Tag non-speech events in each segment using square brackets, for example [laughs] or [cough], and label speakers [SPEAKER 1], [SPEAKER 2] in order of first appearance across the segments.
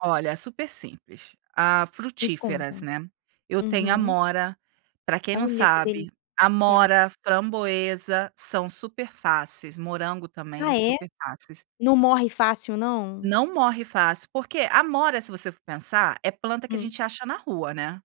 [SPEAKER 1] Olha, é super simples a
[SPEAKER 2] Me
[SPEAKER 1] frutíferas,
[SPEAKER 2] conta.
[SPEAKER 1] né. Eu tenho
[SPEAKER 2] Uhum.
[SPEAKER 1] amora, pra quem não
[SPEAKER 2] Olha, que
[SPEAKER 1] sabe,
[SPEAKER 2] delícia.
[SPEAKER 1] amora, framboesa, são super fáceis, morango também
[SPEAKER 2] Ah é?
[SPEAKER 1] super fáceis.
[SPEAKER 2] Não morre fácil não?
[SPEAKER 1] Não morre fácil, porque amora se você for pensar é planta que a
[SPEAKER 2] Hum.
[SPEAKER 1] gente acha na rua, né.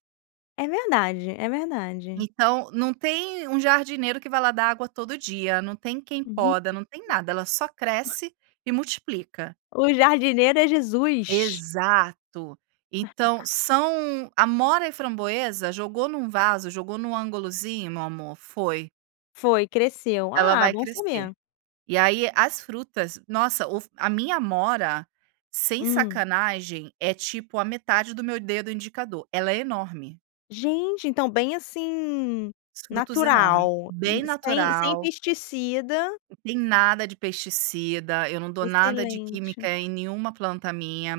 [SPEAKER 2] É verdade, é verdade.
[SPEAKER 1] Então não tem um jardineiro que vai lá dar água todo dia, não tem quem
[SPEAKER 2] Uhum.
[SPEAKER 1] poda, não tem nada, ela só cresce e multiplica.
[SPEAKER 2] O jardineiro é Jesus.
[SPEAKER 1] Exato. Então
[SPEAKER 2] [laughs]
[SPEAKER 1] são amora e framboesa, jogou em um vaso, jogou em um ângulozinho meu amor, foi.
[SPEAKER 2] Foi, cresceu.
[SPEAKER 1] Ela
[SPEAKER 2] Ah,
[SPEAKER 1] vai
[SPEAKER 2] bom
[SPEAKER 1] crescer.
[SPEAKER 2] saber.
[SPEAKER 1] E aí as frutas, nossa, o f a minha amora, sem
[SPEAKER 2] Hum.
[SPEAKER 1] sacanagem, é tipo a metade do meu dedo indicador, ela é enorme.
[SPEAKER 2] Gente, então bem, assim,
[SPEAKER 1] Os frutos enorme,
[SPEAKER 2] natural
[SPEAKER 1] bem
[SPEAKER 2] sem sem
[SPEAKER 1] natural
[SPEAKER 2] pesticida
[SPEAKER 1] tem nada de pesticida, eu não dou nada de química
[SPEAKER 2] Excelente.
[SPEAKER 1] em nenhuma planta minha,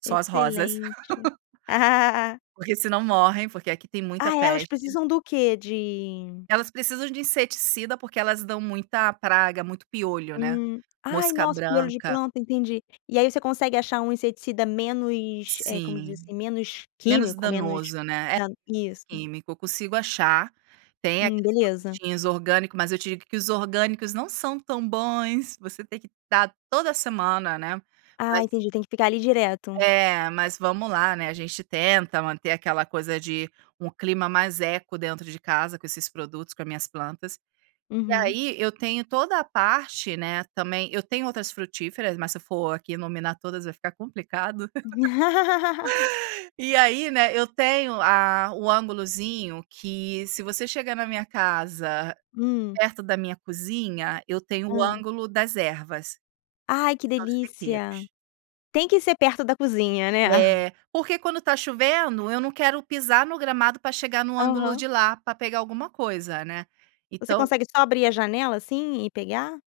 [SPEAKER 1] só as rosas.
[SPEAKER 2] Excelente.
[SPEAKER 1] [laughs]
[SPEAKER 2] [laughs]
[SPEAKER 1] Porque se não morrem, porque aqui tem muita
[SPEAKER 2] Ah, elas
[SPEAKER 1] peste.
[SPEAKER 2] precisam do quê? De
[SPEAKER 1] Elas precisam de inseticida, porque elas dão muita praga, muito piolho, né,
[SPEAKER 2] Hum. Ai,
[SPEAKER 1] mosca
[SPEAKER 2] nossa, piolho de
[SPEAKER 1] branca.
[SPEAKER 2] planta, entendi. E aí você consegue achar um inseticida menos, eh, como
[SPEAKER 1] Sim.
[SPEAKER 2] diz, assim, menos
[SPEAKER 1] Menos
[SPEAKER 2] químico, menos
[SPEAKER 1] danoso, né, é
[SPEAKER 2] da
[SPEAKER 1] menos
[SPEAKER 2] isso.
[SPEAKER 1] químico, eu consigo achar, tem
[SPEAKER 2] Hum,
[SPEAKER 1] aqueles
[SPEAKER 2] beleza.
[SPEAKER 1] produtinhos orgânico, mas eu digo que os orgânicos não são tão bons, você tem que dar toda semana, né.
[SPEAKER 2] Ah,
[SPEAKER 1] Mas
[SPEAKER 2] entendi. Tem que ficar ali direto.
[SPEAKER 1] É, mas vamos lá, né, a gente tenta manter aquela coisa de um clima mais eco dentro de casa com esses produtos, com as minhas plantas. E
[SPEAKER 2] Uhum.
[SPEAKER 1] aí eu tenho toda a parte né, também, eu tenho outras frutíferas, mas se eu for aqui nominar todas vai ficar complicado.
[SPEAKER 2] [laughs]
[SPEAKER 1] [laughs] E aí, né, eu tenho a um ângulozinho que se você chegar na minha casa,
[SPEAKER 2] Hum.
[SPEAKER 1] perto da minha cozinha, eu tenho o
[SPEAKER 2] Hã.
[SPEAKER 1] ângulo das ervas.
[SPEAKER 2] Ai que
[SPEAKER 1] São os
[SPEAKER 2] delícia.
[SPEAKER 1] temperos.
[SPEAKER 2] Tem que ser perto da cozinha, né.
[SPEAKER 1] É. Porque quando está chovendo, eu não quero pisar no gramado pra chegar no ângulo de
[SPEAKER 2] Aham.
[SPEAKER 1] lá, pra pegar alguma coisa, né.
[SPEAKER 2] Você
[SPEAKER 1] Então
[SPEAKER 2] consegue só abrir a janela assim e pegar?